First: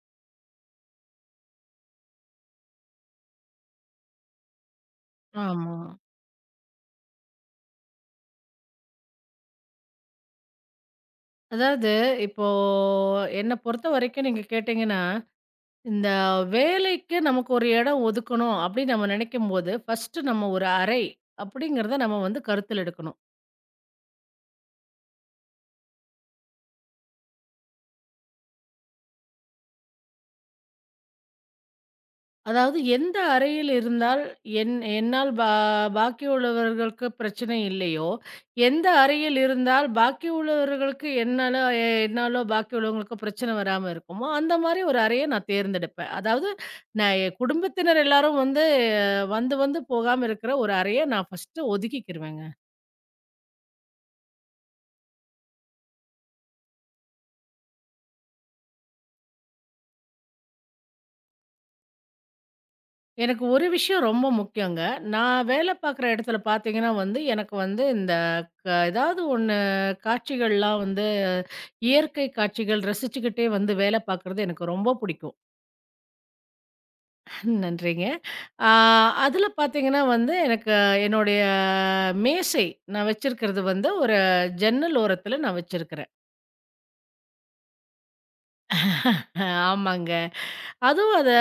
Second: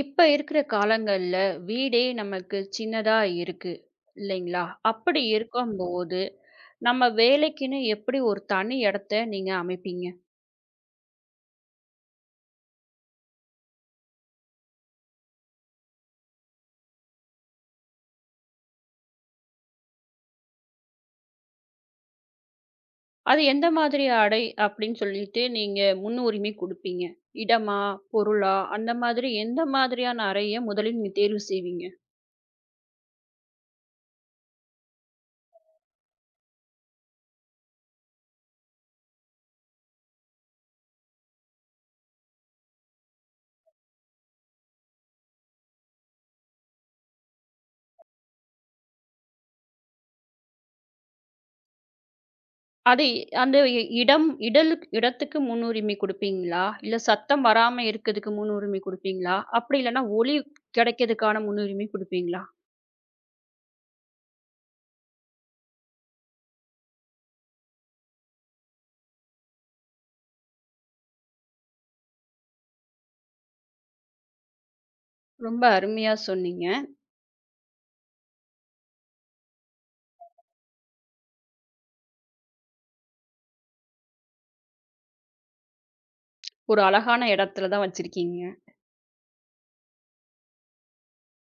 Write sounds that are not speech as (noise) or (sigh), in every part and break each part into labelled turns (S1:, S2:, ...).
S1: இப்ப இருக்கிற காலங்கள்ல வீடே நமக்கு சின்னதா இருக்கு இல்லைங்களா? அப்படி
S2: ஆமா.
S1: இருக்கும்போது, நம்ம வேலைக்குன்னு எப்படி ஒரு தனி இடத்த நீங்க அமைப்பீங்க?
S2: அதாவது இப்போ என்ன பொறுத்தவரைக்கும் நீங்க கேட்டீங்கன்னா, இந்த வேலைக்கு நமக்கு ஒரு இடம் ஒதுக்கணும் அப்படின்னு நம்ம நினைக்கும்போது, ஃபர்ஸ்ட்டு நம்ம ஒரு அறை அப்படிங்கிறத நம்ம வந்து கருத்தில் எடுக்கணும்.
S1: அது எந்த மாதிரி அப்படின்னு சொல்லிட்டு நீங்க முன்னுரிமை குடுப்பீங்க? இடமா? பொருளா? அந்த மாதிரி எந்த மாதிரியான அறைய முதலில் நீங்க தேர்வு செய்வீங்க?
S2: அதாவது எந்த அறையில் இருந்தால் என் என்னால் பா பாக்கி உள்ளவர்களுக்கு பிரச்சனை இல்லையோ, எந்த அறையில் இருந்தால் பாக்கி உள்ளவர்களுக்கு என்னாலோ பாக்கி உள்ளவங்களுக்கு பிரச்சனை வராம இருக்குமோ, அந்த மாரி ஒரு அறைய நான் தேர்ந்தெடுப்பேன். அதாவது நான் என் குடும்பத்தினர் எல்லாரும் வந்து வந்து வந்து போகாம இருக்கிற ஒரு அறைய நான் ஃபர்ஸ்ட்டு ஒதுக்கிக்கிருவேங்க.
S1: அதை அந்த இ இடம் இடலுக் இடத்துக்கு முன்னுரிமை குடுப்பீங்களா? இல்ல சத்தம் வராம இருக்கிறதுக்கு முன்னுரிமை குடுப்பீங்களா? அப்படி இல்லன்னா ஒலி கிடைக்கிறதுக்கான முன்னுரிமை குடுப்பீங்களா?
S2: எனக்கு ஒரு விஷயம் ரொம்ப முக்கியங்க. நான் வேலை பார்க்குற இடத்துல பார்த்தீங்கன்னா வந்து, எனக்கு வந்து இந்த ஏதாவது ஒண்ணு காட்சிகள்லாம் வந்து இயற்கை காட்சிகள் ரசிச்சுக்கிட்டே வந்து வேலை பார்க்குறது எனக்கு ரொம்ப பிடிக்கும்.
S1: ரொம்ப அருமையா சொன்னீங்க.
S2: (laughs) நன்றிங்க. ஆ அதில பார்த்தீங்கன்னா வந்து எனக்கு என்னுடைய மேசை நான் வச்சிருக்கிறது வந்து ஒரு ஜன்னல் ஓரத்தில நான் வச்சிருக்கிறேன்.
S1: ஒரு அழகான இடத்துல தான் வச்சிருக்கீங்க.
S2: ஆமாங்க. அதுவும் அத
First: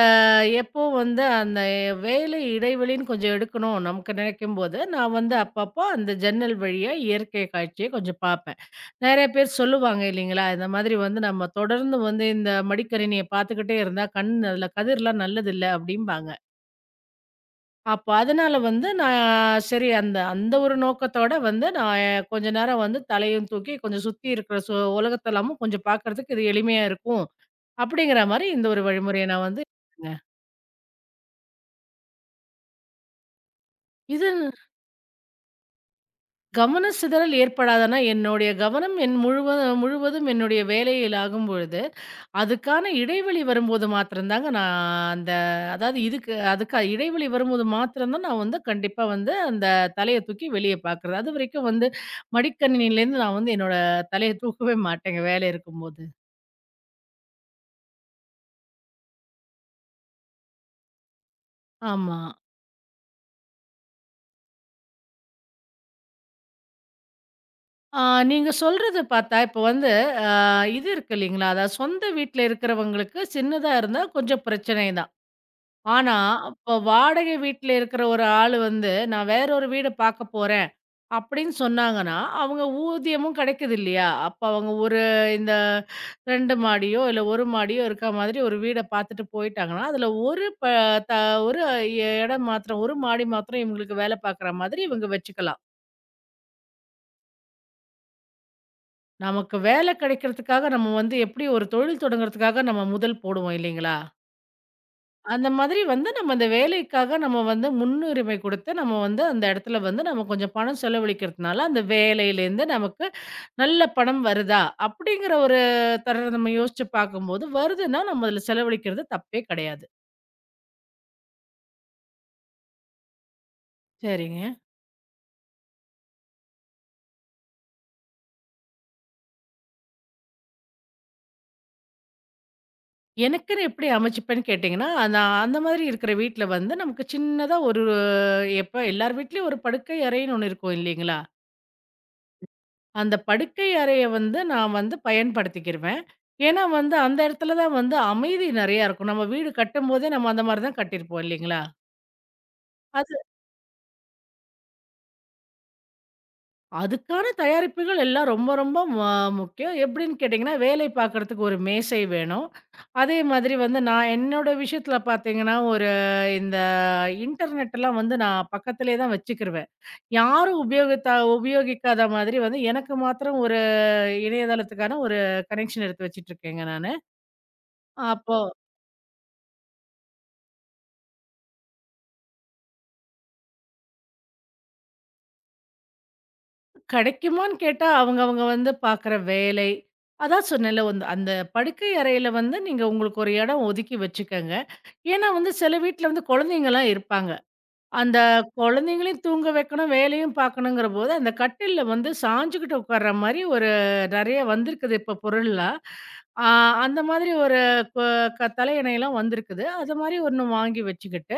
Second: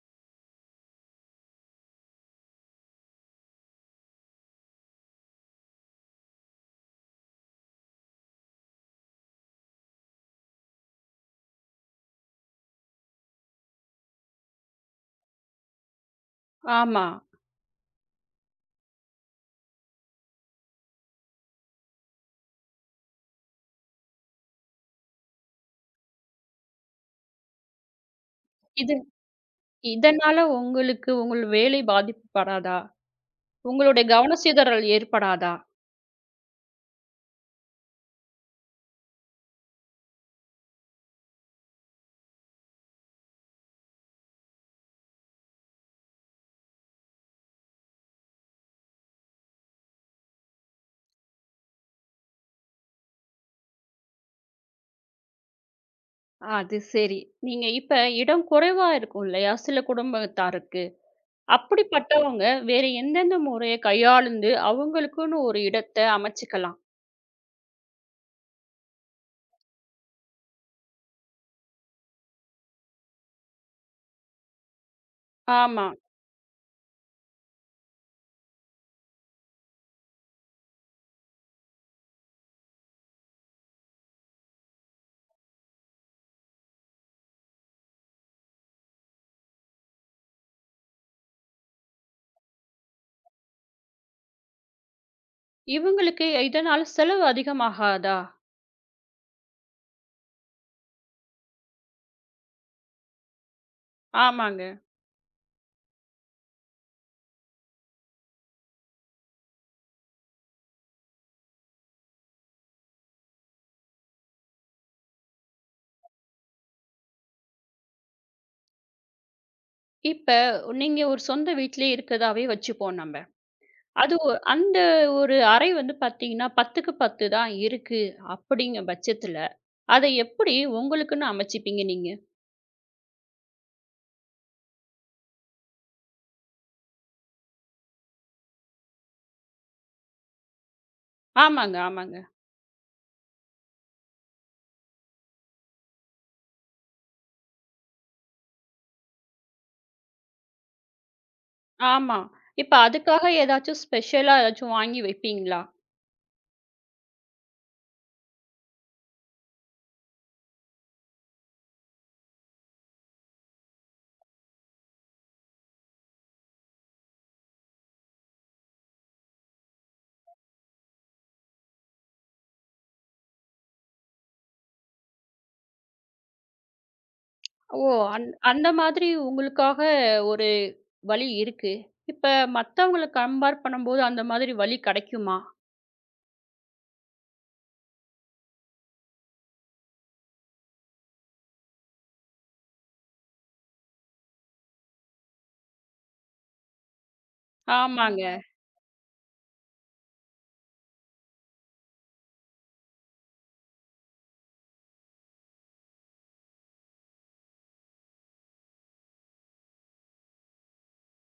S2: எப்போ வந்து அந்த வேலை இடைவெளின்னு கொஞ்சம் எடுக்கணும் நமக்கு நினைக்கும்போது, நான் வந்து அப்பப்போ அந்த ஜன்னல் வழியா இயற்கை காட்சிய கொஞ்சம் பார்ப்பேன். நெறைய பேர் சொல்லுவாங்க இல்லைங்களா? இந்த மாதிரி வந்து நம்ம தொடர்ந்து வந்து இந்த மடிக்கணினிய பார்த்துக்கிட்டே இருந்தா கண் அதுல கதிர்லாம் நல்லதில்ல அப்டிம்பாங்க.
S1: ஆமா.
S2: அப்ப அதனால வந்து நான் சரி அந்த அந்த ஒரு நோக்கத்தோட வந்து நான் கொஞ்ச நேரம் வந்து தலையும் தூக்கி கொஞ்சம் சுத்தி இருக்கிற உலகத்தெல்லாமும் கொஞ்சம் பார்க்கறதுக்கு இது எளிமையா இருக்கும். அப்டிங்கிற மாரி இந்த ஒரு
S1: இது
S2: வழிமுறைய நான் வந்து
S1: இதனால உங்களுக்கு உங்கள் வேலை பாதிக்கப்படாதா? உங்களுடைய
S2: இது
S1: கவனச்சிதறல் ஏற்படாதா?
S2: கவன சிதறல் ஏற்படாதுன்னா, என்னுடைய கவனம் என் முழுவ முழுவதும் என்னுடைய வேலையில் ஆகும்பொழுது, அதுக்கான இடைவெளி வரும்போது மாத்திரம் தாங்க நான் அந்த அதாவது அதுக்கு இடைவெளி வரும்போது மாத்திரம் தான் நான் வந்து கண்டிப்பா வந்து அந்த தலைய தூக்கி வெளிய பார்க்குறது. அதுவரைக்கும் வந்து மடிக்கணினியிலேருந்து நான் வந்து என்னோட தலைய தூக்கவே மாட்டேங்க வேலை இருக்கும்போது.
S1: அது சரி. நீங்க இப்ப இடம் குறைவா இருக்கும் இல்லையா? சில குடும்பத்தாருக்கு.
S2: ஆமா.
S1: அப்படிப்பட்டவங்க வேற எந்தெந்த முறைய கையாளுந்து அவங்களுக்குன்னு ஒரு இடத்த அமைச்சுக்கலாம்?
S2: ஆ நீங்க சொல்றது பார்த்தா, இப்போ வந்து அ இது இருக்கு இல்லைங்களா? அதாவது சொந்த வீட்ல இருக்கிறவங்களுக்கு சின்னதா இருந்தா கொஞ்சம் பிரச்சனை.
S1: ஆமா.
S2: ஆனா, அப்ப வாடகை வீட்ல இருக்கிற ஒரு ஆளு வந்து, "நான் வேற ஒரு வீடு பார்க்க போறேன்" அப்படின்னு சொன்னாங்கன்னா, அவங்க ஊதியமும் கிடைக்குது இல்லையா? அப்ப அவங்க ஒரு இந்த 2 மாடியோ, இல்ல 1 மாடியோ இருக்க மாதிரி ஒரு வீட பார்த்துட்டு போயிட்டாங்கன்னா, அதுல ஒரு ப த ஒரு இடம் மாத்திரம், ஒரு மாடி மாத்திரம் இவங்களுக்கு வேலை பார்க்குற மாதிரி இவங்க வச்சுக்கலாம்.
S1: இவங்களுக்கு இதனால செலவு அதிகமாகாதா?
S2: நமக்கு வேலை கிடைக்கிறதுக்காக நம்ம வந்து எப்படி ஒரு தொழில் தொடங்குறதுக்காக நம்ம முதல் போடுவோம் இல்லைங்களா?
S1: ஆமாங்க.
S2: அந்த மாதிரி வந்து நம்ம அந்த வேலைக்காக நம்ம வந்து முன்னுரிமை கொடுத்து நம்ம வந்து அந்த இடத்துல வந்து நம்ம கொஞ்சம் பணம் செலவழிக்கிறதுனால அந்த வேலையிலேருந்து நமக்கு நல்ல பணம் வருதா அப்படிங்கிற ஒரு தர நம்ம யோசிச்சு பார்க்கும்போது வருதுன்னா நம்ம அதில் செலவழிக்கிறது தப்பே கிடையாது.
S1: இப்ப நீங்க ஒரு சொந்த வீட்டிலேயே இருக்கதாவே வச்சுப்போம் நம்ம. அது ஒ
S2: சரிங்க.
S1: அந்த ஒரு அறை வந்து பார்த்தீங்கன்னா, 10க்கு 10 தான் இருக்கு அப்படிங்க பட்சத்தில, அத எப்படி உங்களுக்குன்னு அமைச்சுப்பீங்க நீங்க?
S2: எனக்குன்னு எப்படி அமைச்சுப்பேன்னு கேட்டிங்கன்னா, நான் அந்த மாதிரி இருக்கிற வீட்ல வந்து நமக்கு சின்னதா ஒரு எப்ப எல்லார் வீட்லயும் ஒரு படுக்கை அறைன்னு ஒண்ணு இருக்கும் இல்லைங்களா?
S1: ஆமாங்க, ஆமாங்க.
S2: அந்த படுக்கை அறைய வந்து நான் வந்து பயன்படுத்திக்கிருவேன். ஏன்னா வந்து அந்த இடத்துல தான் வந்து அமைதி நெறையா இருக்கும். நம்ம வீடு கட்டும்போதே நம்ம அந்த மாரி தான் கட்டியிருப்போம் இல்லைங்களா?
S1: ஆமா. இப்ப
S2: அது
S1: அதுக்காக ஏதாச்சும் ஸ்பெஷலா ஏதாச்சும் வாங்கி வைப்பீங்களா?
S2: அதுக்கான தயாரிப்புகள் எல்லாம் ரொம்ப ரொம்ப ம முக்கியம். எப்படின்னு கேட்டிங்கன்னா, வேலை பார்க்கறதுக்கு ஒரு மேசை வேணும். அதே மாதிரி வந்து நான் என்னோட விஷயத்துல பார்த்தீங்கன்னா, ஒரு இந்த இன்டர்நெட்லாம் வந்து நான் பக்கத்திலே தான் வச்சுக்கிருவேன். யாரும் உபயோகித்தா உபயோகிக்காத மாதிரி வந்து எனக்கு மாத்திரம் ஒரு இணையதளத்துக்கான ஒரு கனெக்ஷன் எடுத்து வச்சுட்டுருக்கேங்க நானு.
S1: ஓ!
S2: அப்போ
S1: அந்த மாதிரி உங்களுக்காக ஒரு வழி இருக்கு. இப்ப மத்தவங்கள கம்பேர் பண்ணும்போது அந்த மாதிரி வழி கிடைக்குமா?
S2: கிடைக்குமான்னு கேட்டா, அவங்க அவங்க வந்து பார்க்குற வேலை, அதான் சொன்னேன்ல வந்து அந்த படுக்கை அறையில வந்து நீங்க உங்களுக்கு ஒரு இடம் ஒதுக்கி வச்சுக்கங்க. ஏன்னா வந்து சில வீட்ல வந்து குழந்தைங்கலாம் இருப்பாங்க. அந்த
S1: ஆமாங்க.
S2: குழந்தைங்களையும் தூங்க வைக்கணும், வேலையும் பார்க்கணுங்கிற போது அந்த கட்டில்ல வந்து சாஞ்சுகிட்டு உட்கார்ற மாரி ஒரு நெறைய வந்திருக்குது இப்ப பொருள்லாம். ஆ அந்த மாதிரி ஒரு கொ க தலையணைலாம் வந்திருக்குது. அது மாரி ஒண்ணு வாங்கி வச்சுக்கிட்டு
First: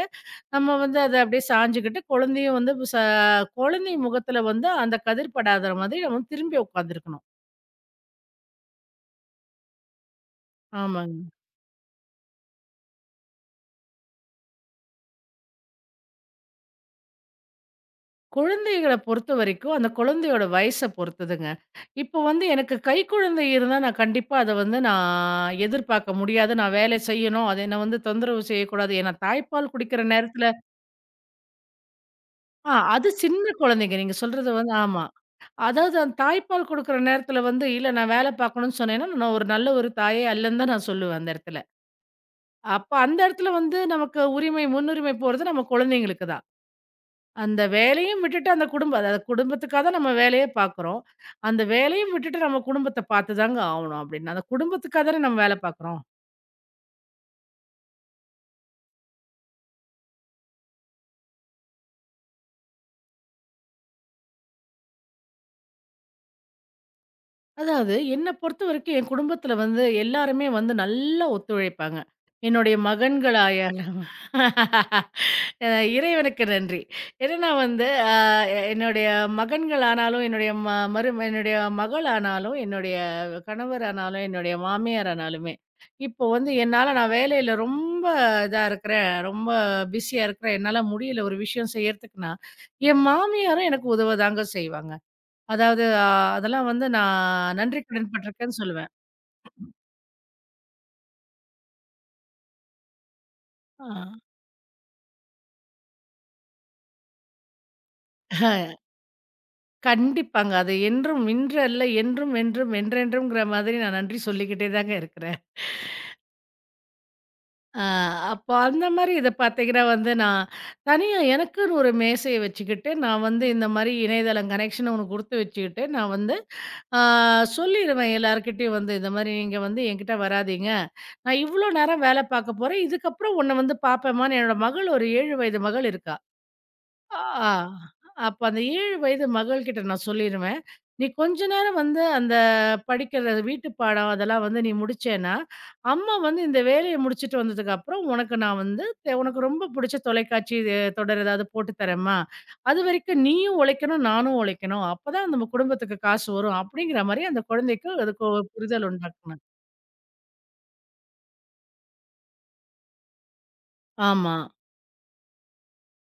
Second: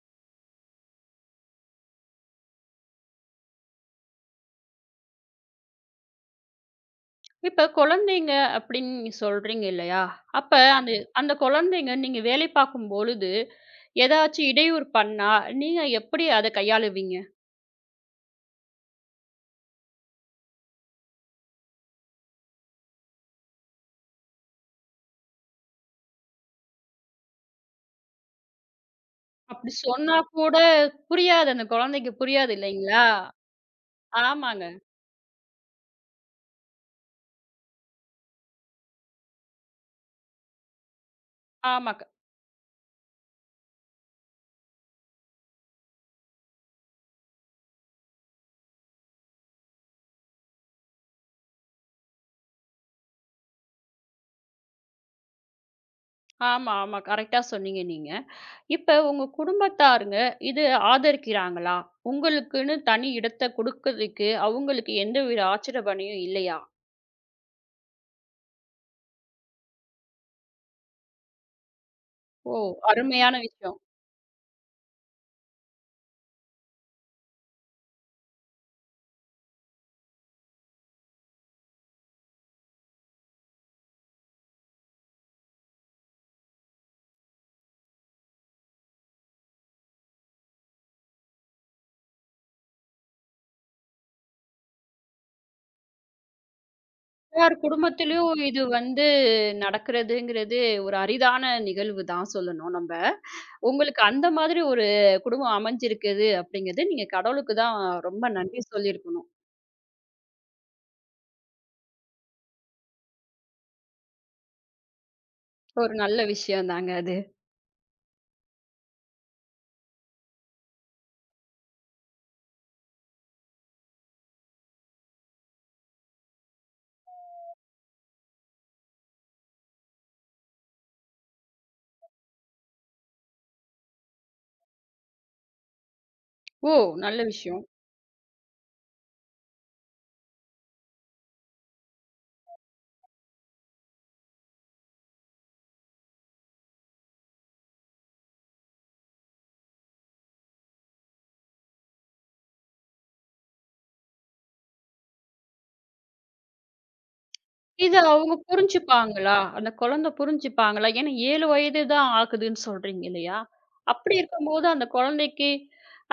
S2: நம்ம வந்து அத அப்படியே சாஞ்சுகிட்டு, குழந்தை முகத்துல வந்து அந்த கதிர் படாத மாதிரி நம்ம திரும்பி உட்காந்துருக்கணும்.
S1: இப்ப குழந்தைங்க அப்படின்னு நீங்க சொல்றீங்க இல்லையா? அப்ப அந்த
S2: ஆமாங்க.
S1: அந்த குழந்தைங்க நீங்க வேலை பார்க்கும்பொழுது ஏதாச்சும் இடையூறு பண்ணா, நீங்க எப்படி அத கையாளுவீங்க?
S2: குழந்தைகள பொறுத்தவரைக்கும், அந்த குழந்தையோட வயச பொறுத்ததுங்க. இப்போ வந்து எனக்கு கைக்குழந்தை இருந்தா, நான் கண்டிப்பா அத வந்து நான் எதிர்பார்க்க முடியாது. நான் வேலை செய்யணும். அது என்ன வந்து தொந்தரவு செய்யக்கூடாது. ஏன்னா
S1: அப்படி
S2: தாய்ப்பால் குடிக்கிற
S1: சொன்னா
S2: நேரத்துல
S1: கூட புரியாது. அந்த குழந்தைக்கு புரியாது இல்லைங்களா?
S2: அது சின்ன குழந்தைங்க. நீங்க சொல்றது
S1: ஆமாங்க.
S2: வந்து ஆமா. அதாவது அந்த தாய்ப்பால் குடுக்குற நேரத்துல வந்து, இல்ல நான் வேல பார்க்கணும்னு சொன்னேன்னா, நான் ஒரு நல்ல ஒரு தாயே அல்லன்னு தான் நான் சொல்லுவேன் அந்த இடத்துல.
S1: ஆமாங்க.
S2: அப்ப அந்த இடத்துல வந்து நமக்கு உரிமை, முன்னுரிமை போறது நம்ம குழந்தைங்களுக்கு தான். அந்த வேலையும் விட்டுட்டு அந்த குடும்ப அதாவது குடும்பத்துக்காக தான் நம்ம வேலைய பார்க்குறோம். அந்த வேலையும் விட்டுட்டு நம்ம குடும்பத்த பார்த்து தாங்க ஆவணும் அப்டின்னா, அந்த குடும்பத்துக்காக தானே நம்ம வேல பார்க்குறோம்.
S1: ஆமா, ஆமா. கரெக்ட்டா சொன்னீங்க நீங்க. இப்ப உங்க குடும்பத்தாருங்க இது ஆதரிக்கிறாங்களா? உங்களுக்குன்னு தனி இடத்த குடுக்கறதுக்கு அவங்களுக்கு எந்தவித ஆட்சேபனையும் இல்லையா?
S2: அதாவது என்ன பொறுத்தவரைக்கும் என் குடும்பத்துல வந்து எல்லாருமே வந்து நல்லா ஒத்துழைப்பாங்க.
S1: ஓ!
S2: என்னுடைய
S1: அருமையான
S2: மகன்களாய
S1: விஷயம்.
S2: அ இறைவனுக்கு நன்றி. என்னன்னா வந்து என்னுடைய மகன்களானாலும், என்னுடைய ம மரு என்னுடைய மகளானாலும், என்னுடைய கணவரானாலும், என்னுடைய மாமியாரானாலுமே, இப்போ வந்து என்னால நான் வேலையில ரொம்ப இதா இருக்கிறேன், ரொம்ப பிஸியா இருக்கிறேன், என்னால முடியல ஒரு விஷயம் செய்யறதுக்குன்னா, என் மாமியாரும் எனக்கு உதவதாங்க செய்வாங்க. அதாவது அதெல்லாம் வந்து
S1: எல்லார்
S2: நான் நன்றி கடன்
S1: குடும்பத்திலயும்
S2: பட்டிருக்கேன்னு
S1: இது
S2: சொல்லுவேன்.
S1: வந்து நடக்கிறதுங்கிறது ஒரு அரிதான நிகழ்வு தான் சொல்லணும் நம்ப.
S2: ஆ.
S1: உங்களுக்கு அந்த மாதிரி ஒரு குடும்பம் அமைஞ்சிருக்குது அப்படிங்கிறது, நீங்க கடவுளுக்கு தான் ரொம்ப நன்றி
S2: அஹ்,
S1: சொல்லியிருக்கணும்.
S2: கண்டிப்பாங்க. அது என்றும் இன்றல்ல என்றும், என்றும், என்றென்றும்ங்கிற மாதிரி நான் நன்றி சொல்லிக்கிட்டே தாங்க இருக்கிறேன்.
S1: ஒரு நல்ல விஷயம் தாங்க அது.
S2: அ அப்போ அந்த மாரி இத பார்த்தீங்கன்னா வந்து நான் தனியா எனக்குன்னு ஒரு மேசைய வச்சுக்கிட்டு, நான் வந்து இந்த மாரி இணையதளம் கனெக்ஷன் ஒண்ணு குடுத்து வச்சுக்கிட்டு, நான் வந்து அ சொல்லிருவேன் எல்லார்கிட்டயும் வந்து இந்த மாரி நீங்க வந்து என்கிட்ட வராதீங்க. நான் இவ்ளோ நேரம் வேல பார்க்க போறேன். இதுக்கப்புறம் உன்ன வந்து பார்ப்பேன்மான்னு என்னோட மகள் ஒரு 7 வயது மகள் இருக்கா.
S1: ஓ! நல்ல
S2: ஆ.
S1: விஷயம்.
S2: அப்ப அந்த 7 வயது மகள்கிட்ட நான் சொல்லிருவேன். "நீ கொஞ்ச நேரம் வந்து அந்த படிக்கிற வீட்டு பாடம் அதெல்லாம் வந்து நீ முடிச்சேன்னா, அம்மா வந்து இந்த வேலைய முடிச்சுட்டு வந்ததுக்கப்புறம் உனக்கு நான் வந்து உனக்கு ரொம்ப புடிச்ச தொலைக்காட்சி இது தொடர் ஏதாவது போட்டு தரேம்மா. அதுவரைக்கும் நீயும் உழைக்கணும், நானும் உழைக்கணும். அப்பதான் நம்ம குடும்பத்துக்கு காசு வரும்." அப்படிங்கிற மாரி அந்த குழந்தைக்கு
S1: இத
S2: அதுக்கு
S1: அவங்க
S2: ஒரு புரிதல்
S1: புரிஞ்சுப்பாங்களா?
S2: உண்டாக்கணும்.
S1: அந்த குழந்தை புரிஞ்சுப்பாங்களா? ஏன்னா 7 வயது தான் ஆகுதுன்னு சொல்றீங்க இல்லையா? அப்படி
S2: ஆமா.
S1: இருக்கும்போது அந்த குழந்தைக்கு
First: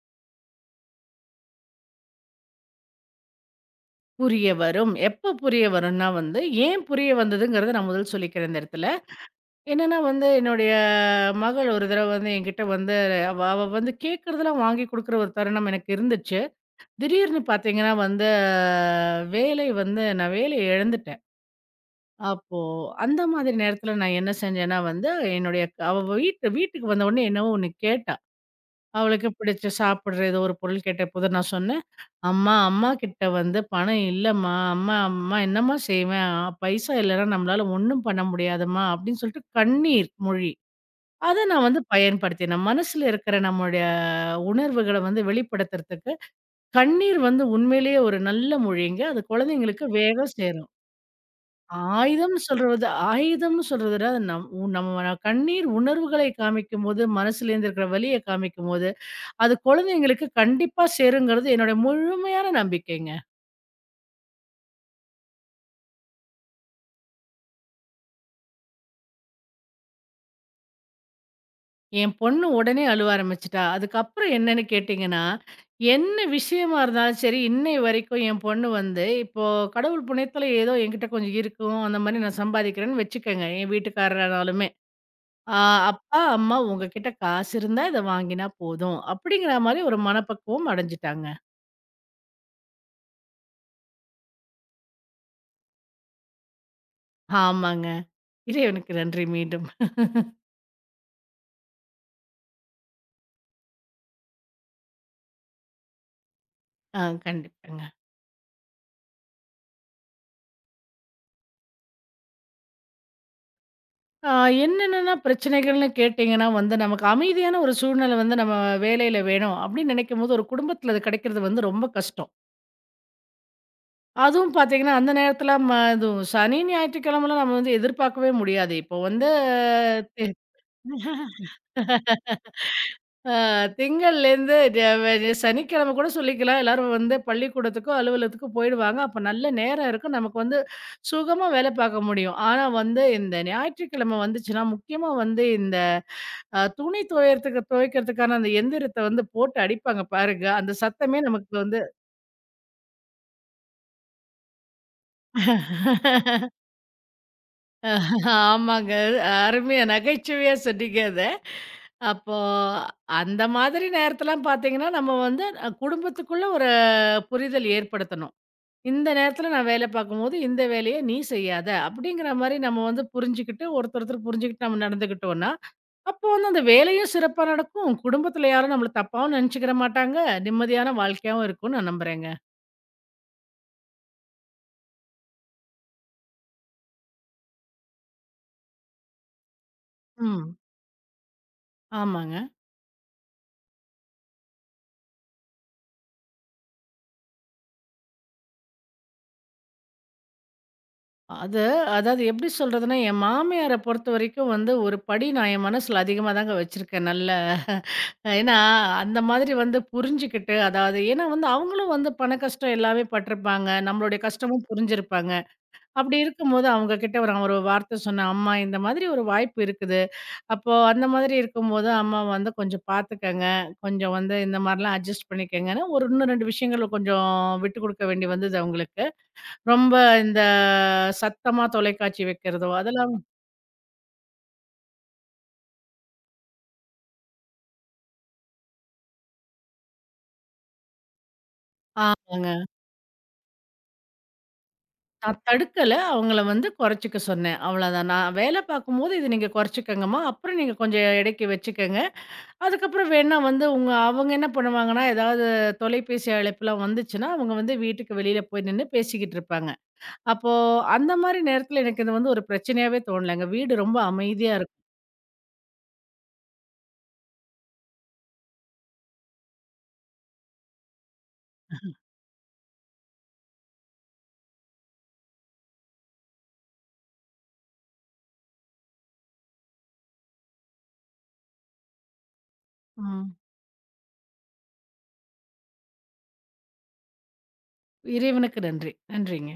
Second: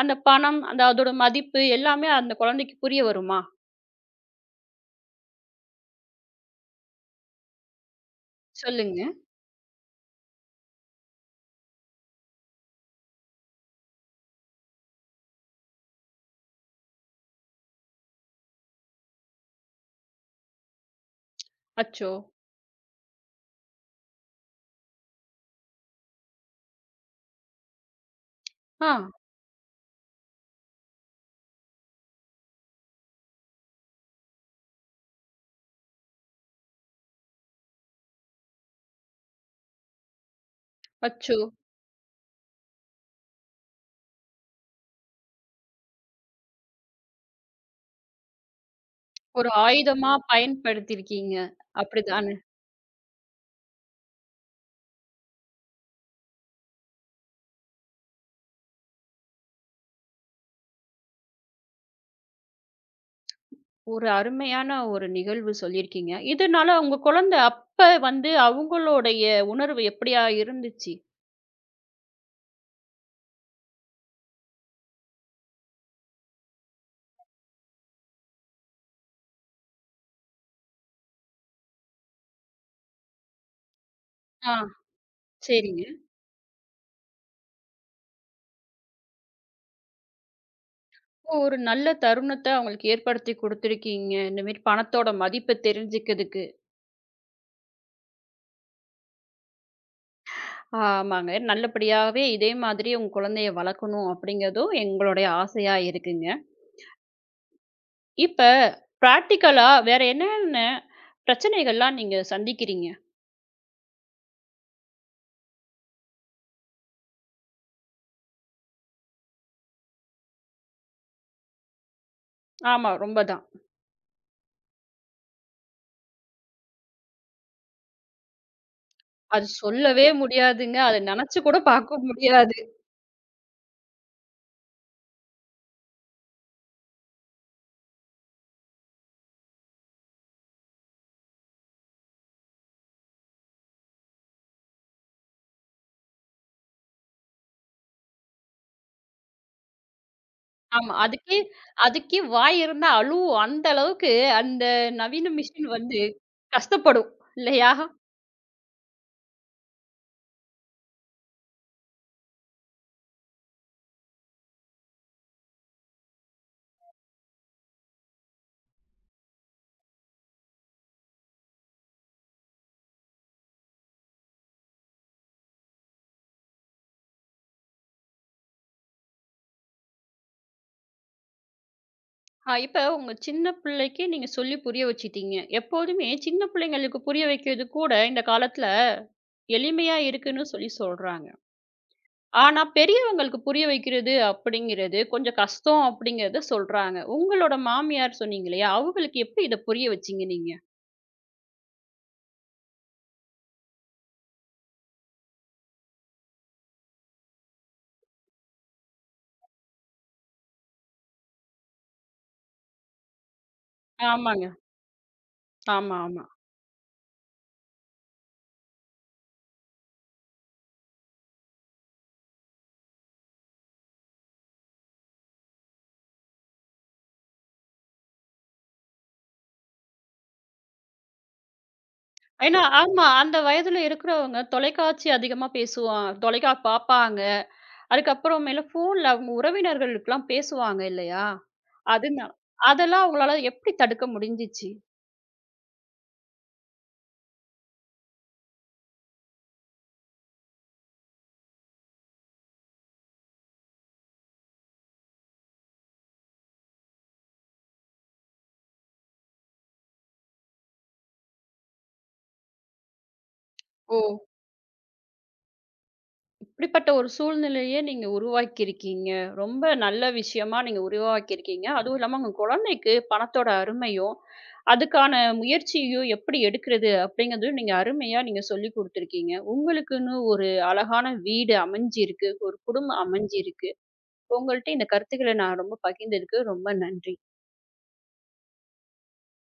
S1: அந்த பணம், அந்த அதோட மதிப்பு எல்லாமே அந்த குழந்தைக்கு புரிய வருமா?
S2: புரிய வரும். எப்ப புரிய வரும்னா வந்து, ஏன் புரிய வந்ததுங்கிறத நான் முதல் சொல்லிக்கிறேன் இந்த இடத்துல.
S1: சொல்லுங்க.
S2: என்னன்னா வந்து, என்னுடைய மகள் ஒரு தடவ வந்து என்கிட்ட வந்து அவ அவ வந்து கேட்கறதெல்லாம் வாங்கி குடுக்குற ஒரு தருணம் எனக்கு இருந்துச்சு. திடீர்னு பார்த்தீங்கன்னா வந்து, வேலை வந்து நான் வேலைய இழந்துட்டேன்.
S1: அச்சோ!
S2: அப்போ அந்த மாதிரி நேரத்தில நான் என்ன செஞ்சேன்னா வந்து, என்னுடைய க- அவ வீட்டு வீட்டுக்கு வந்த உடனே என்னவோ ஒண்ணு கேட்டா.
S1: ஆ,
S2: அவளுக்கு பிடிச்ச சாப்பிடுற ஏதோ ஒரு பொருள் கேட்டபோது நான் சொன்னேன், "அம்மா அம்மா கிட்ட வந்து பணம் இல்லம்மா. அம்மா அம்மா என்னம்மா செய்வேன்? பைசா இல்லன்னா நம்மளால ஒண்ணும் பண்ண முடியாதும்மா" அப்படின்னு சொல்லிட்டு கண்ணீர் மொழி.
S1: அச்சோ!
S2: அத நான் வந்து பயன்படுத்தினேன். நம் மனசுல இருக்கிற நம்முடைய உணர்வுகள வந்து வெளிப்படுத்துறதுக்கு, கண்ணீர் வந்து உண்மையிலேயே ஒரு நல்ல மொழிங்க. அது
S1: ஒரு
S2: குழந்தைங்களுக்கு
S1: ஆயுதமா
S2: வேகா சேரும்.
S1: பயன்படுத்தியிருக்கீங்க. அப்படிதான?
S2: ஆயுதம்னு சொல்றத விட, அது நம்ம கண்ணீர் உணர்வுகளை காமிக்கும்போது, மனசுலேருந்து இருக்கிற வலிய காமிக்கும்போது, அது குழந்தைங்களுக்கு கண்டிப்பா சேருங்கிறது என்னோட முழுமையான நம்பிக்கைங்க.
S1: ஒரு அருமையான ஒரு நிகழ்வு சொல்லியிருக்கீங்க. இதனால உங்க குழந்தை அப்ப வந்து அவங்களுடைய உணர்வு எப்படியா இருந்துச்சு?
S2: என் பொண்ணு உடனே அழுவ ஆரம்பிச்சுட்டா. அதுக்கப்புறம் என்னன்னு கேட்டீங்கன்னா, என்ன விஷயமா இருந்தாலும் சரி, இன்னை வரைக்கும் என் பொண்ணு வந்து இப்போ கடவுள் புண்ணியத்துல ஏதோ என்கிட்ட கொஞ்சம் இருக்கும். அந்த மாரி நான் சம்பாதிக்கிறேன்னு வச்சுக்கங்க. என்
S1: ஆ,
S2: வீட்டுக்காரரானாலுமே, "ஆ
S1: சரிங்க.
S2: அப்பா, அம்மா உங்ககிட்ட காசு இருந்தா இத வாங்கினா போதும்." அப்படிங்கிற மாரி ஒரு மனப்பக்குவம் அடைஞ்சுட்டாங்க.
S1: ஒரு நல்ல தருணத்த அவங்களுக்கு ஏற்படுத்தி குடுத்துருக்கீங்க. இந்த மாரி பணத்தோட மதிப்பு தெரிஞ்சுக்கிறதுக்கு.
S2: ஆமாங்க. இறைவனுக்கு நன்றி மீண்டும்.
S1: ஆமாங்க. நல்லபடியாவே இதே மாதிரி உங்க குழந்தைய வளர்க்கணும் அப்படிங்கிறதும் எங்களுடைய ஆசையா இருக்குங்க.
S2: ஆ, கண்டிப்பாங்க.
S1: இப்ப பிராக்டிகலா வேற என்னென்ன பிரச்சனைகள்லாம் நீங்க சந்திக்கிறீங்க?
S2: ஆ என்னென்னன்னா பிரச்சனைகள்னு கேட்டீங்கன்னா வந்து, நமக்கு அமைதியான ஒரு சூழ்நிலை வந்து நம்ம வேலையில வேணும் அப்படின்னு நினைக்கும்போது, ஒரு குடும்பத்தில அது கிடைக்கிறது வந்து ரொம்ப கஷ்டம்.
S1: ஆமா, ரொம்ப தான்.
S2: அதுவும் பார்த்தீங்கன்னா, அந்த நேரத்தில ம அதுவும் சனி, ஞாயிற்றுக்கிழமைலாம் நம்ம வந்து எதிர்பார்க்கவே முடியாது. இப்போ வந்து
S1: அது சொல்லவே
S2: தி
S1: முடியாதுங்க. அத நெனச்சு கூட பார்க்க முடியாது.
S2: ஆ திங்கள்லேருந்து ட வெ சனிக்கிழமை கூட சொல்லிக்கலாம். எல்லாரும் வந்து பள்ளிக்கூடத்துக்கோ, அலுவலகத்துக்கோ போயிடுவாங்க. அப்போ நல்ல நேரம் இருக்கும். நமக்கு வந்து சுகமா வேலை பார்க்க முடியும். ஆனா வந்து இந்த ஞாயிற்றுக்கிழமை வந்துச்சுன்னா, முக்கியமா வந்து இந்த துணி துவையறதுக்கு துவைக்கிறதுக்கான அந்த எந்திரத்த வந்து போட்டு அடிப்பாங்க பாருங்க. அந்த
S1: ஆமா.
S2: சத்தமே
S1: அதுக்கே
S2: நமக்கு வந்து
S1: அதுக்கே வாய் இருந்தா அழுவும். அந்த அளவுக்கு அந்த நவீன மிஷின் வந்து
S2: (laughs)
S1: கஷ்டப்படும். இல்லையா?
S2: ஆமாங்க. அருமையா நகைச்சுவையா சொன்னீங்க அத. அப்போ அந்த மாதிரி நேரத்தலாம் பார்த்தீங்கன்னா, நம்ம வந்து குடும்பத்துக்குள்ள ஒரு புரிதல் ஏற்படுத்தணும். இந்த நேரத்துல நான் வேலை பார்க்கும்போது, இந்த வேலைய நீ செய்யாத. அப்படிங்கிற மாரி நம்ம வந்து புரிஞ்சுகிட்டு, ஒருத்தர் ஒருத்தர் புரிஞ்சுகிட்டு நம்ம நடந்துக்கிட்டோம்னா, அப்போ வந்து அந்த வேலையும் சிறப்பா நடக்கும். குடும்பத்துல யாரும் நம்மள தப்பாவும் நெனச்சுக்கிற மாட்டாங்க. நிம்மதியான வாழ்க்கையாவும் இருக்கும்னு நான் நம்புறேங்க.
S1: அ இப்ப உங்க சின்ன பிள்ளைக்கு நீங்க சொல்லி புரிய வச்சுட்டீங்க. எப்போதுமே சின்ன பிள்ளைங்களுக்கு புரிய வைக்கிறது கூட இந்த காலத்துல எளிமையா இருக்குன்னு
S2: ம்.
S1: சொல்லி சொல்றாங்க.
S2: ஆமாங்க.
S1: ஆனா பெரியவங்களுக்கு புரிய வைக்கிறது அப்படிங்கிறது கொஞ்சம் கஷ்டம் அப்படிங்கிறத சொல்றாங்க. உங்களோட மாமியார் சொன்னீங்க இல்லையா? அவங்களுக்கு எப்படி இத புரிய வச்சீங்க நீங்க?
S2: அது அதாவது எப்படி சொல்றதுன்னா, என் மாமியார பொறுத்தவரைக்கும் வந்து ஒரு படி நான் என் மனசுல அதிகமா தாங்க வச்சிருக்கேன். நல்ல ஏன்னா, அந்த மாதிரி வந்து புரிஞ்சுகிட்டு, அதாவது ஏன்னா வந்து அவங்களும் வந்து பண கஷ்டம் எல்லாமே பட்டுருப்பாங்க. நம்மளுடைய
S1: ஆமாங்க.
S2: கஷ்டமும் புரிஞ்சிருப்பாங்க.
S1: ஆமா,
S2: அப்படி
S1: ஆமா.
S2: இருக்கும்போது அவங்க கிட்ட ஒரு நான் ஒரு வார்த்தை சொன்னேன், "அம்மா இந்த மாதிரி ஒரு வாய்ப்பு இருக்குது. அப்போ அந்த மாதிரி இருக்கும்போது அம்மா வந்து கொஞ்சம் பார்த்துக்கங்க. கொஞ்சம் வந்து இந்த மாரிலாம் அட்ஜஸ்ட் பண்ணிக்கங்கன்னு" ஒரு இன்னும் 2 விஷயங்கள கொஞ்சம் விட்டு கொடுக்க வேண்டி வந்தது அவங்களுக்கு. ரொம்ப இந்த சத்தமா தொலைக்காட்சி
S1: ஏன்னா
S2: வைக்கிறதோ
S1: ஆமா.
S2: அதெல்லாம்.
S1: அந்த வயதுல இருக்கிறவங்க தொலைக்காட்சி அதிகமா பேசுவான் தொலைக்கா பார்ப்பாங்க. அதுக்கப்புறமேலு ஃபோன்ல அவங்க உறவினர்களுக்குலாம் பேசுவாங்க இல்லையா? அதுனா
S2: ஆமாங்க.
S1: அதெல்லாம் உங்களால எப்படி தடுக்க முடிஞ்சுச்சு?
S2: நான் தடுக்கல. அவங்கள வந்து குறைச்சுக்க சொன்னேன். அவ்வளோதான். நான் வேலை பார்க்கும்போது இத நீங்க குறைச்சுக்கங்கம்மா. அப்புறம் நீங்க கொஞ்சம் எடைக்கு வச்சுக்கங்க. அதுக்கப்புறம் வேணா வந்து அவங்க என்ன பண்ணுவாங்கன்னா, ஏதாவது தொலைபேசி அழைப்புலாம் வந்துச்சுன்னா, அவங்க வந்து வீட்டுக்கு வெளியில போய் நின்னு பேசிக்கிட்டு இருப்பாங்க. அப்போ அந்த மாரி நேரத்துல எனக்கு இது வந்து ஒரு பிரச்சனையாவே தோணலங்க. வீடு
S1: ஓ!
S2: ரொம்ப அமைதியா இருக்கும்.
S1: இப்படிப்பட்ட ஒரு சூழ்நிலைய நீங்க உருவாக்கியிருக்கீங்க. ரொம்ப நல்ல விஷயமா நீங்க உருவாக்கியிருக்கீங்க. அதுவும் இல்லாம உங்க குழந்தைக்கு பணத்தோட அருமையும், அதுக்கான முயற்சியும் எப்படி எடுக்கிறது அப்படிங்கிறதையும் நீங்க அருமையா நீங்க சொல்லிக் குடுத்துருக்கீங்க. உங்களுக்குன்னு ஒரு அழகான வீடு அமைஞ்சிருக்கு. ஒரு குடும்பம்
S2: ம்.
S1: அமைஞ்சிருக்கு. உங்கள்ட்ட இந்த கருத்துக்கள நான் ரொம்ப பகிர்ந்ததுக்கு ரொம்ப நன்றி.
S2: இறைவனுக்கு நன்றி. நன்றிங்க.